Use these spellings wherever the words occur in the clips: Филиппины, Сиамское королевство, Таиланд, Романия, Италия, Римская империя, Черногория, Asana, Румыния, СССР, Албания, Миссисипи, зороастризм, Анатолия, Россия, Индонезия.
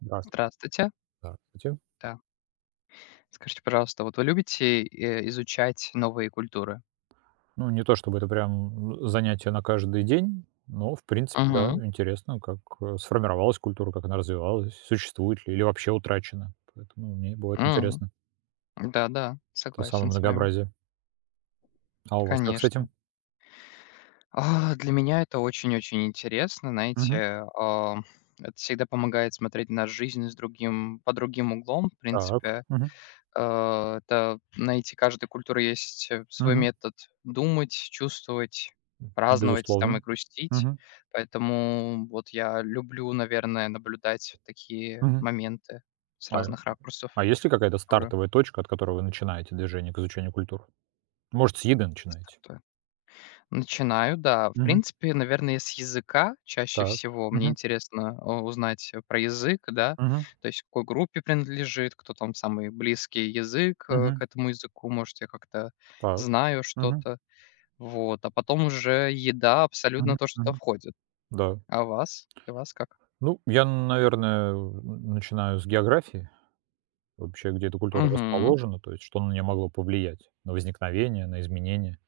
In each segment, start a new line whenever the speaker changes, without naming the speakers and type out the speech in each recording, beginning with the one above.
Здравствуйте.
Здравствуйте.
Здравствуйте.
Да. Скажите, пожалуйста, вот вы любите, изучать новые культуры?
Ну, не то чтобы это прям занятие на каждый день, но, в принципе,
Угу.
да, интересно, как сформировалась культура, как она развивалась, существует ли или вообще утрачена. Поэтому мне бывает интересно.
Да-да,
То самое
согласен с вами.
многообразие. А у вас как с этим?
Конечно. А, для меня это очень-очень интересно.
Мгм.
Знаете, это всегда помогает смотреть на жизнь с другим по другим углом, в
Так.
принципе.
Мгм.
Это найти каждой культуры есть, свой
Мгм.
метод думать, чувствовать, праздновать там и
Безусловно.
грустить.
Мгм.
Поэтому вот я люблю, наверное, наблюдать такие
Мгм.
моменты с
А,
разных ракурсов
а есть ли какая-то
культуры.
стартовая точка, от которой вы начинаете движение к изучению культур? Может, с еды начинаете?
Статуя. Начинаю, да. В
Мгм.
принципе, наверное, с языка чаще
Так.
всего. Мне
Мгм.
интересно, узнать, про язык, да,
Мгм.
то есть к какой группе принадлежит, кто там самый близкий язык, к
Мгм.
этому языку. Может, я как-то
Так.
знаю
Мгм.
что-то. Вот, а потом уже еда
Мгм.
абсолютно то, что туда
Мгм.
входит.
Да.
А вас? Для вас как?
Ну, я, наверное, начинаю с географии. Вообще, где эта культура
Мгм.
расположена, то есть что на нее могло повлиять, на возникновение, на изменения.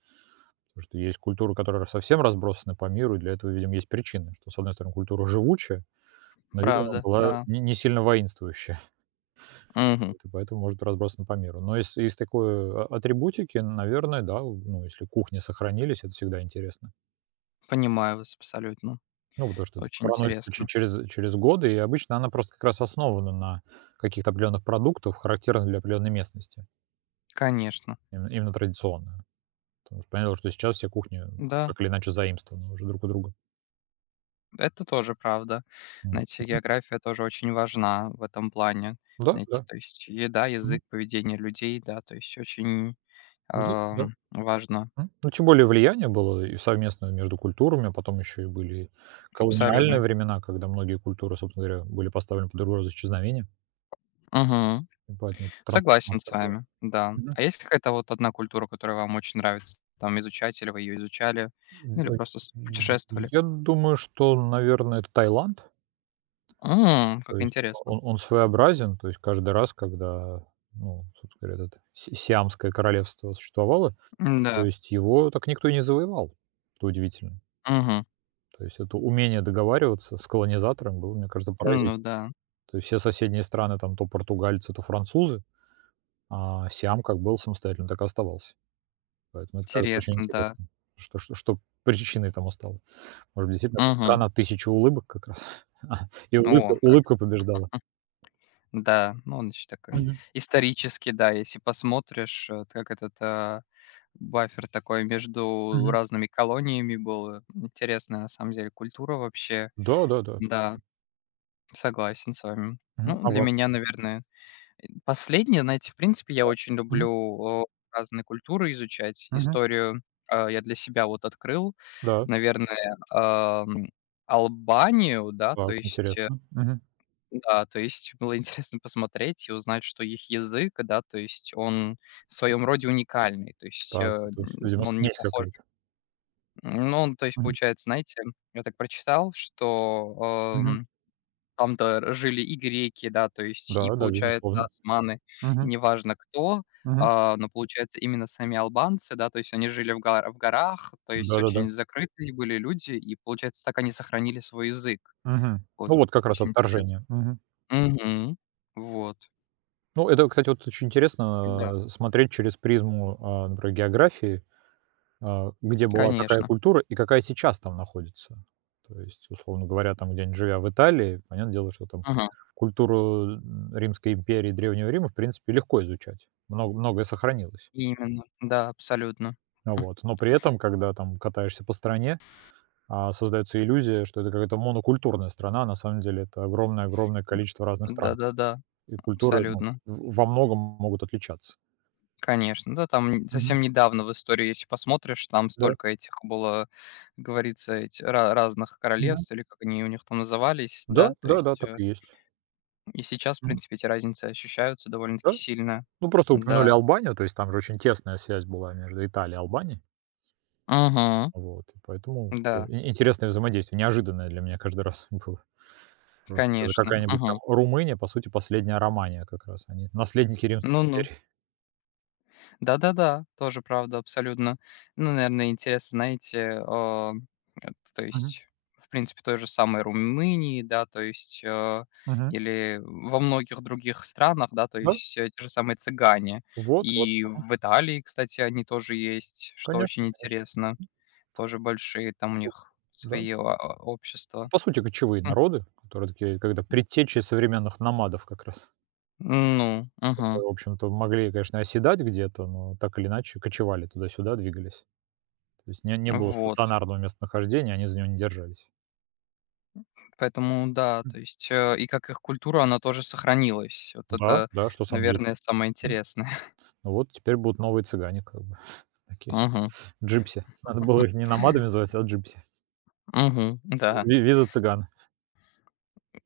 Потому что есть культуры, которые совсем разбросаны по миру, и для этого, видимо, есть причины, что, с одной стороны, культура живучая, но, видимо,
Правда,
была
да.
не сильно воинствующая,
Мгм.
и поэтому может быть разбросана по миру. Но из такой атрибутики, наверное, да, ну, если кухни сохранились, это всегда интересно.
Понимаю вас абсолютно.
Ну, потому что это
Очень
проносится че
интересно.
через через годы, и обычно она просто как раз основана на каких-то определенных продуктах, характерных для определенной местности,
Конечно.
именно традиционно. Потому что понятно, что сейчас все кухни
Да,
так или иначе заимствованы уже друг у друга.
это тоже правда.
М.
Знаете,
Мгм.
география тоже очень важна в этом плане.
Да,
Знаете,
да.
то есть еда,
Мгм.
язык, поведение людей, да, то есть очень,
Да, да.
важно.
М. Ну, тем более влияние было и совместное между культурами, а потом еще и были колониальные
Абсолютно.
времена, когда многие культуры, собственно говоря, были поставлены под угрозу исчезновения,
Мгм.
и поэтому
Согласен с
трансформация была.
вами, да. А есть какая-то вот одна культура, которая вам очень нравится? Там изучать или вы её изучали, ну или
м
просто с путешествовали?
я думаю, что, наверное, это Таиланд.
М,
То
как
есть
интересно.
он своеобразен. То есть каждый раз, когда, ну, собственно говоря, этот Си Сиамское королевство существовало, то
Да.
есть его так никто и не завоевал, это удивительно.
Мгм.
То есть это умение договариваться с колонизатором было, мне кажется,
Ну
поразительно.
да,
То есть все соседние страны там то португальцы, то французы, а Сиам как был самостоятельным, так и оставался. Поэтому это кажется очень
интересно, да.
интересным, что причиной тому стало. Может, быть, действительно, это
Мгм.
страна тысячи улыбок как раз, и улыбка
О, как.
улыбка побеждала.
Да, ну он еще такой
Мгм,
исторический, да, если посмотришь, как этот, Баффер такой между
мгм.
разными колониями был. Интересная на самом деле культура вообще.
Да, да, да.
Да, согласен с вами.
Мгм.
Ну,
А
для
вам?
меня, наверное, последнее, знаете, в принципе, я очень
Мгм,
люблю, разные культуры изучать.
мгм.
Историю, я для себя вот открыл,
Да,
наверное, Албанию, да, то
так,
есть,
интересно. Мгм.
да, то есть было интересно посмотреть и узнать, что их язык, да, то есть он в своем роде уникальный, то есть, э,
Так, это с
н
видимо,
он не
смесь
похож.
какая-то.
Ну, он, то есть,
Мгм,
получается, знаете, я так прочитал, что,
мгм.
там-то жили и греки, да, то есть и,
Да, да,
получается,
безусловно.
османы, и
Мгм,
неважно кто,
мгм.
но, получается, именно сами албанцы, да, то есть они жили в горах, то есть
Да-да-да.
очень закрытые были люди, и, получается, так они сохранили свой язык.
Мгм. Ну,
Оч
вот как раз
очень интересно.
отторжение. Мгм.
Мгм. Вот.
Ну, это, кстати, вот очень
Да.
интересно, смотреть через призму, например, географии. А, где была какая
Конечно.
культура и какая сейчас там находится. То есть, условно говоря, там где-нибудь живя в Италии, понятное дело, что там
Мгм.
культуру Римской империи, Древнего Рима, в принципе, легко изучать. Многое сохранилось.
Именно. Да, абсолютно.
Ну,
М.
вот. Но при этом, когда там катаешься по стране, создается иллюзия, что это какая-то монокультурная страна, а на самом деле это огромное-огромное количество разных стран.
Да-да-да,
И культуры ну,
абсолютно.
во многом могут отличаться.
Конечно, да, там
Мгм.
совсем недавно в истории, если посмотришь, там
Да.
столько этих было, как говорится, эти ра разных
Да.
королевств, или как они у них там назывались,
Да,
да. То
да, да,
есть,
так и есть.
и сейчас, в
Мгм.
принципе, эти разницы ощущаются довольно-таки
Да,
сильно.
ну, просто упомянули
Да.
Албанию, то есть там же очень тесная связь была между Италией и Албанией.
Мгм.
Вот, и поэтому вот
Да,
такое и интересное взаимодействие, неожиданное для меня каждый раз было. Просто это
конечно.
какая-нибудь там
Мгм.
Румыния, по сути, последняя Романия как раз. Они наследники Римской
Ну-ну.
империи.
Да-да-да, тоже правда, абсолютно. Ну, наверное, интересно, знаете, э, то
Мгм.
есть, в принципе, той же самой Румынии, да, то есть,
Мгм.
или во многих других странах, да, то
Да,
есть те же самые цыгане.
вот, вот.
И в Италии, кстати, они тоже есть, что
Конечно,
очень
конечно.
интересно. Тоже большие там у
Вот.
них
Да.
свои общества.
По сути, кочевые
М,
народы, которые такие, когда предтечи современных номадов как раз.
ну,
Это,
угу,
в общем-то, могли, конечно, оседать где-то, но так или иначе кочевали туда-сюда, двигались. То есть не было
вот.
стационарного местонахождения, они за него не держались.
Поэтому да,
М.
то есть, и как их культура, она тоже сохранилась. Вот
Да,
это,
да, что сам деле.
наверное, самое
М.
интересное.
Ну вот теперь будут новые цыгане как бы такие,
Угу,
джипси. Надо было их не номадами звать, а джипси.
угу, да.
Ви виза цыган.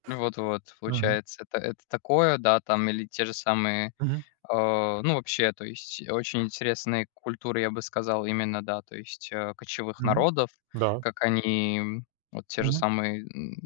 Вот-вот,
Мгм.
получается, это такое, да, там или те же самые, э,
Мгм.
ну, вообще, то есть очень интересные культуры, я бы сказал, именно, да, то есть, кочевых
Мгм.
народов,
Да.
как они, вот те же
Мгм.
самые,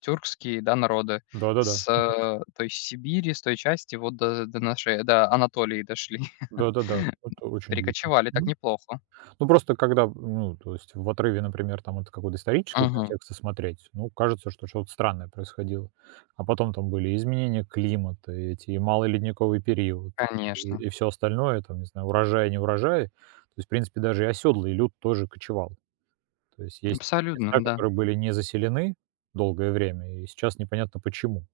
тюркские, да, народы
Да-да-да.
с, то есть Сибири, с той части вот до нашей, до Анатолии дошли.
Да-да-да. Это очень удивительно.
Перекочевали так неплохо.
Ну, просто когда, ну, то есть в отрыве, например, там от какого-то исторического
Мгм.
контекста смотреть, ну, кажется, что что-то странное происходило. А потом там были изменения климата, и эти, и малый ледниковый период,
Конечно.
и, все остальное, там, не знаю, урожай, не урожай. То есть, в принципе, даже и оседлый люд тоже кочевал. То есть есть
Абсолютно,
места,
да.
которые были не заселены долгое время, и сейчас непонятно почему.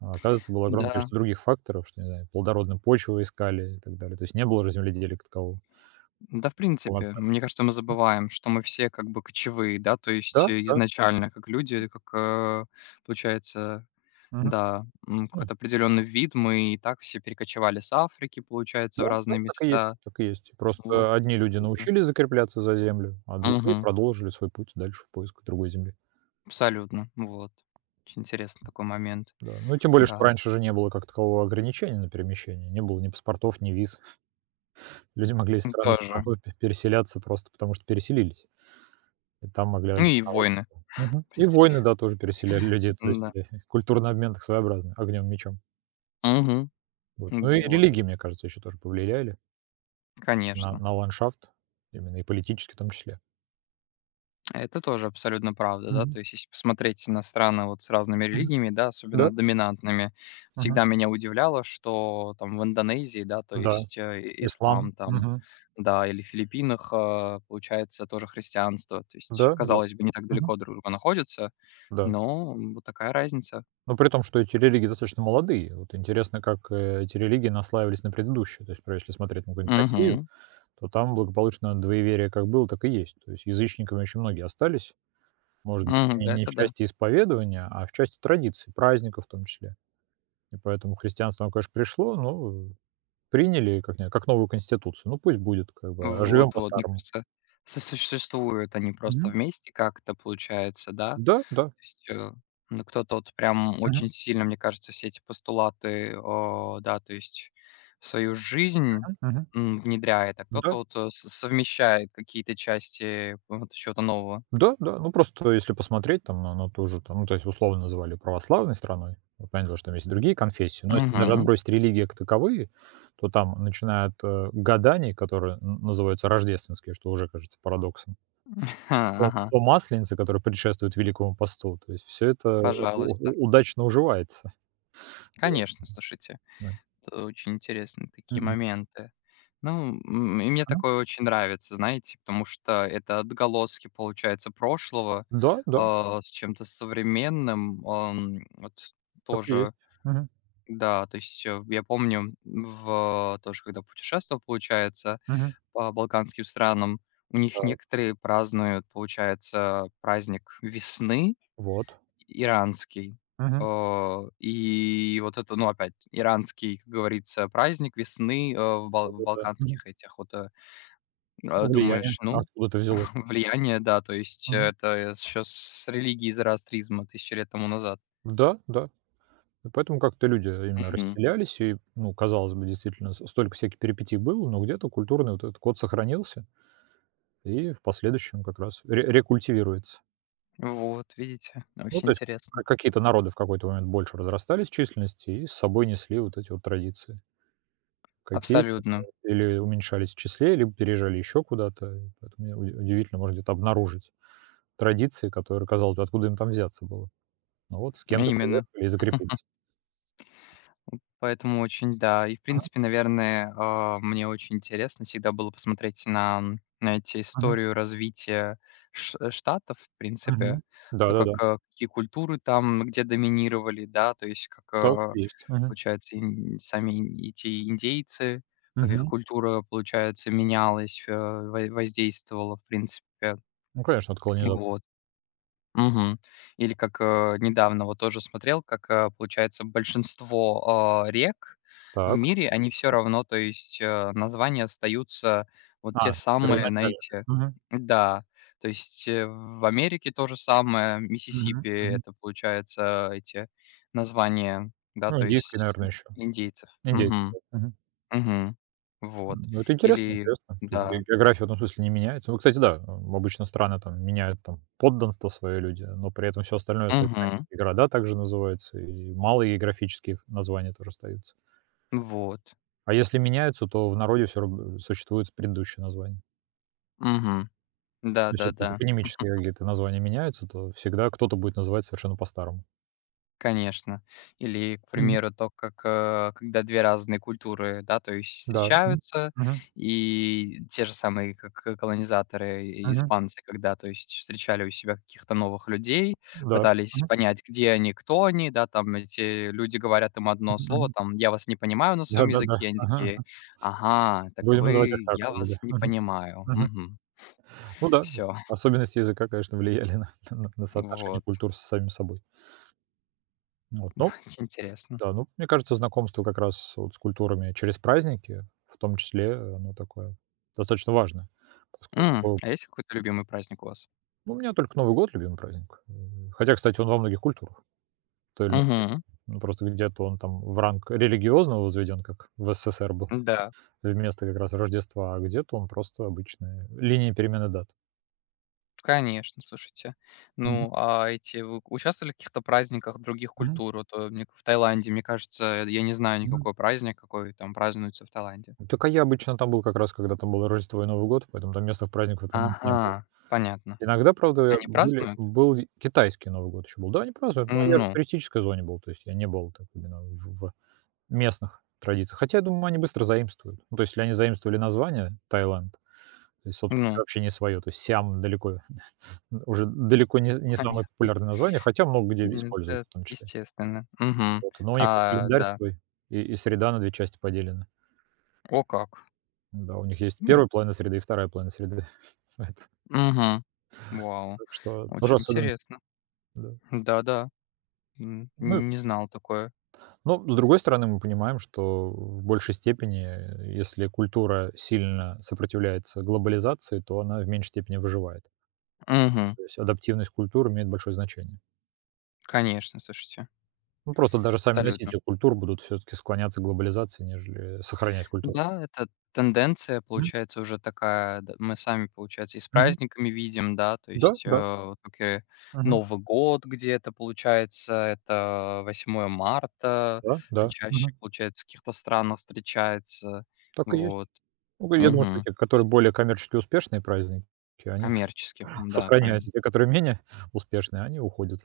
А оказывается, было огромное
Да.
количество других факторов, что, не знаю, плодородную почву искали и так далее. То есть не было же земледелия как такового
Да, в принципе,
полноценного.
мне кажется, мы забываем, что мы все как бы кочевые, да, то
Да,
есть,
да.
изначально как люди, как, получается,
Мгм.
да, какой-то определенный вид. Мы и так все перекочевали с Африки, получается,
Да,
в
да,
разные
так и есть,
места.
так и есть.
Вот.
Просто одни люди
Что-то.
научились закрепляться за землю, а другие
Мгм.
продолжили свой путь дальше в поиск другой земли.
Абсолютно. Вот. Очень интересный такой момент.
Да. Ну, тем более, что
Да.
раньше же не было как такового ограничения на перемещение. Не было ни паспортов, ни виз. Люди могли из
Ну,
страны в
тоже.
страну переселяться просто потому, что переселились. И там могли
Ну и
обосноваться.
войны,
Мгм.
в
И
принципе.
войны, да, тоже переселяли людей
Да.
туда-сюда. Культурный обмен так своеобразный, огнем, мечом.
Мгм.
Вот. Ну и
Вот.
религии, мне кажется, еще тоже повлияли на,
Конечно.
на ландшафт, именно и политически в том числе.
Это тоже абсолютно правда, да.
Мгм.
То есть, если посмотреть на страны вот с разными
Мгм.
религиями, да,
Да.
особенно доминантными,
Мгм.
всегда меня удивляло, что там в Индонезии, да, то
Да.
есть
Ислам.
ислам там,
Мгм.
да, или в Филиппинах, получается, тоже христианство. То есть,
Да, да.
казалось бы, не так
Мгм.
далеко друг от друга находятся,
Да.
но вот такая разница.
Но при том, что эти религии достаточно молодые. Вот интересно, как, эти религии наслаивались на предыдущие. То есть, например, если смотреть на какую-нибудь Россию,
Угу,
то там благополучно двоеверие как было, так и есть. То есть язычниками очень многие остались. Может быть, не
да,
не в
это да.
части исповедования, а в части традиций, праздников в том числе. И поэтому христианство, оно, конечно, пришло, но приняли как не как новую конституцию. Ну, пусть будет, как бы, а живем
Вот, вот, мне
по-старому.
кажется, сосуществуют они просто
Мгм.
вместе как-то, получается, да.
Да,
То
да.
есть, ну, кто-то вот прям
Мгм,
очень сильно, мне кажется, все эти постулаты, да, то есть в свою жизнь,
мгм.
внедряет, а кто-то
Да.
вот, с совмещает какие-то части вот чего-то нового.
Да, да, ну просто если посмотреть, там она тоже там, ну, то есть условно называли православной страной. Я понятно, что там есть и другие конфессии, но если даже
Мгм.
отбросить религии как таковые, то там, начинают от, гаданий, которые н называются рождественские, что уже кажется парадоксом, то
Ага,
до масленицы, которые предшествуют Великому посту. То есть все это
пожалуйста.
у удачно уживается. Вот,
Конечно, слушайте,
да.
это очень интересные такие
Мгм.
моменты. Ну, и мне
Мгм.
такое очень нравится, знаете, потому что это отголоски, получается, прошлого,
Да, да,
с чем-то современным. Ам, вот
так и есть.
тоже.
Мгм.
Да, то есть, я помню, в тоже когда путешествовал, получается,
Мгм.
по балканским странам, у них
Так,
некоторые празднуют, получается, праздник весны
вот.
иранский.
Мгм.
И вот это, ну, опять иранский, как говорится, праздник весны, э, в
Да,
бал в
да. Мгм.
балканских этих вот,
Ну, влияние
думаешь, ну,
откуда это взялось.
влияние, да, то есть
Мгм.
это еще с религии зороастризма тысячи лет тому назад.
Да, да. И поэтому как-то люди именно
Мгм.
расселялись, и, ну, казалось бы, действительно, столько всяких перипетий было, но где-то культурный вот этот код сохранился и в последующем как раз рекультивируется.
Вот видите,
Ну,
очень
то есть
интересно.
какие-то народы в какой-то момент больше разрастались в численности и с собой несли вот эти вот традиции. Какие-то
Абсолютно.
да, или уменьшались в числе, либо переезжали еще куда-то. И поэтому я удивительно, может где-то обнаружить традиции, которые, казалось бы, откуда им там взяться было. Но вот с кем-то
Именно.
приехали и закрепились.
Поэтому очень, да. И, в принципе, наверное, мне очень интересно всегда было посмотреть на, знаете,
Мгм, мгм,
историю развития Штатов, в принципе,
мгм.
то,
Да-да-да,
как, какие культуры там, где доминировали, да, то есть, как,
так и есть. Мгм.
получается, сами эти индейцы, как их
Мгм.
культура, получается, менялась, воздействовала, в принципе,
Ну, конечно, от колонизаторов.
вот. Мгм. Или как, недавно вот тоже смотрел, как, получается, большинство, рек в
Так.
мире, они все равно, то есть, названия остаются вот те
А,
самые, мгм,
первоначально.
знаете.
Мгм.
Да, то есть, в Америке то же самое,
Мгм.
Миссисипи-
Мгм.
это, получается, эти названия, да,
Ну,
то
индийский,
есть
наверное, еще.
индейцев.
Индейский,
Мгм,
да. Мгм.
мгм. Вот.
Ну, это интересно,
Или
интересно. То есть ге
да.
география в этом смысле не меняется. Ну, кстати, да, обычно страны там меняют там подданство свои люди, но при этом все остальное остается на месте.
Мгм.
И города также называются, и малые географические названия тоже остаются.
Вот.
А если меняются, то в народе все равно существует предыдущие названия.
Мгм.
То есть это
Да-да-да.
топонимические какие-то названия меняются, то всегда кто-то будет называть совершенно по-старому.
Конечно. Или, к
Мгм.
примеру, то, как, когда 2 разные культуры, да, то есть
Да. Мгм.
встречаются,
Мгм.
и те же самые, как колонизаторы и
Мгм.
испанцы, когда, то есть, встречали у себя каких-то новых людей,
Да.
пытались
Мгм.
понять, где они, кто они, да, там эти люди говорят им одно
Мгм,
слово,
мгм.
там: "Я вас не понимаю" на своем
Да-да-да.
языке. Они
Ага, ага.
такие: "Ага, так
Будем называть их
вы
так,
я
как бы, да.
вас не
Мгм,
понимаю".
мгм. Ну да,
Все.
особенности языка, конечно, влияли на соотношение
Вот.
культур с самим собой. Вот, ну
Интересно.
да, ну, мне кажется, знакомство как раз вот с культурами через праздники, в том числе, оно такое достаточно важное,
М,
поскольку,
а есть какой-то любимый праздник у вас?
ну, у меня только Новый год — любимый праздник. Хотя, кстати, он во многих культурах в той или иной степени.
Мгм.
Ну, просто где-то он там в ранг религиозного возведен, как в СССР был.
Да.
Вместо как раз Рождества, а где-то он просто обычная линия перемены дат.
Конечно, слушайте.
Мгм.
Ну, а эти вы участвовали в каких-то праздниках других
Мгм.
культур? Вот, мне в Таиланде, мне кажется, я не знаю
Мгм.
никакой праздник, какой там празднуется в Таиланде.
Так, а я обычно там был как раз, когда там было Рождество и Новый год, поэтому там местных праздников в этот момент не было.
Ага, понятно.
Иногда, правда,
Они
были
празднуют?
был и китайский Новый год еще был. Да, они празднуют, но я же в
Ну,
туристической зоне был, то есть я не был так именно в местных традициях. Хотя, я думаю, они быстро заимствуют. Ну, то есть, если они заимствовали название Таиланд, то есть, собственно
ну,
говоря, вообще не свое, то есть Сиам далеко уже далеко не самое
понятно.
популярное название, хотя много где
Нет,
используют
это
в том числе.
естественно. Мгм.
Вот, но у них и
А,
календарь
да.
свой, и среда на 2 части поделена.
О как.
Да, у них есть
М,
первая половина среды и вторая половина среды. Поэтому
мгм. Вау,
так что тоже
очень
особенность,
интересно.
да.
Да-да,
Ну,
не знал такое.
но с другой стороны, мы понимаем, что в большей степени, если культура сильно сопротивляется глобализации, то она в меньшей степени выживает.
Мгм.
То есть адаптивность культур имеет большое значение.
Конечно, слушайте,
Ну, просто даже сами
абсолютно.
носители культур будут все таки склоняться к глобализации, нежели сохранять культуру.
Да, это тенденция,
Мгм,
получается, уже такая, д мы сами, получается, и с
мгм.
праздниками видим, да, то
Да,
есть,
да.
вот как и
Мгм.
Новый год где-то, получается, это 8 марта
Да, да. Мгм.
чаще, получается, в каких-то странах встречается.
Так и есть.
Вот.
Ну, я думаю, что
Угу.
те, которые более коммерчески успешные праздники, они
Коммерчески. М-да, правильно.
сохраняются. Те, которые менее успешные, они уходят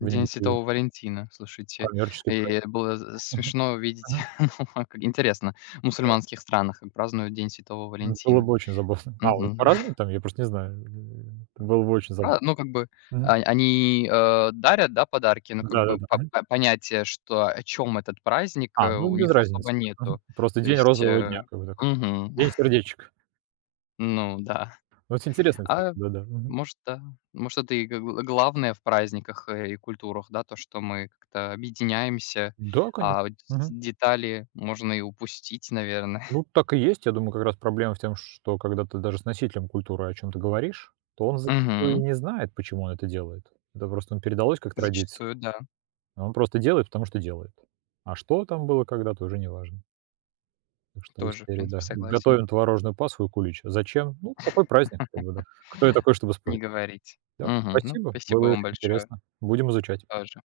в
День
небытие.
Святого Валентина, слушайте.
Коммерческий праздник.
И было з смешно видеть,
Мгм.
ну, как интересно, в
Да.
мусульманских странах, как празднуют День Святого
Ну, было
Валентина.
бы очень забавно. А, вот
Мгм.
по-разному там? Я просто не знаю. Было бы очень забавно.
А, ну, как бы,
Мгм.
они, дарят, да, подарки, но, как бы,
Да-да-да.
по
Мгм.
по понятия, что о чем этот праздник,
А, ну,
у
без
них
разницы.
особо
Мгм.
нету.
Просто
То
день
есть,
розового дня, как бы так.
мгм,
День сердечек.
ну да.
Ну, вот интересно, кстати,
А,
да-да. Мгм.
может, да, может, это и г г главное в праздниках, и культурах, да, то, что мы как-то объединяемся,
Да,
а
конечно.
вот
Мгм.
детали можно и упустить, наверное.
Ну, так и есть. Я думаю, как раз проблема в том, что когда ты даже с носителем культуры о чем то говоришь, то он зачастую и
Мгм.
не знает, почему он это делает. Это просто ему передалось как традиция.
Зачастую, да,
А он просто делает, потому что делает. А что там было когда-то, уже не важно. Так что из
тоже, в
серии,
принципе,
да:
согласен.
«Готовим творожную пасху и кулич». Зачем? Ну, такой праздник, как бы, да. Кто я такой, чтобы
Не
спорить?
говорить.
Да,
Мгм. Ну,
спасибо,
спасибо
было
вам
очень
большое
интересно. Будем изучать.
тоже.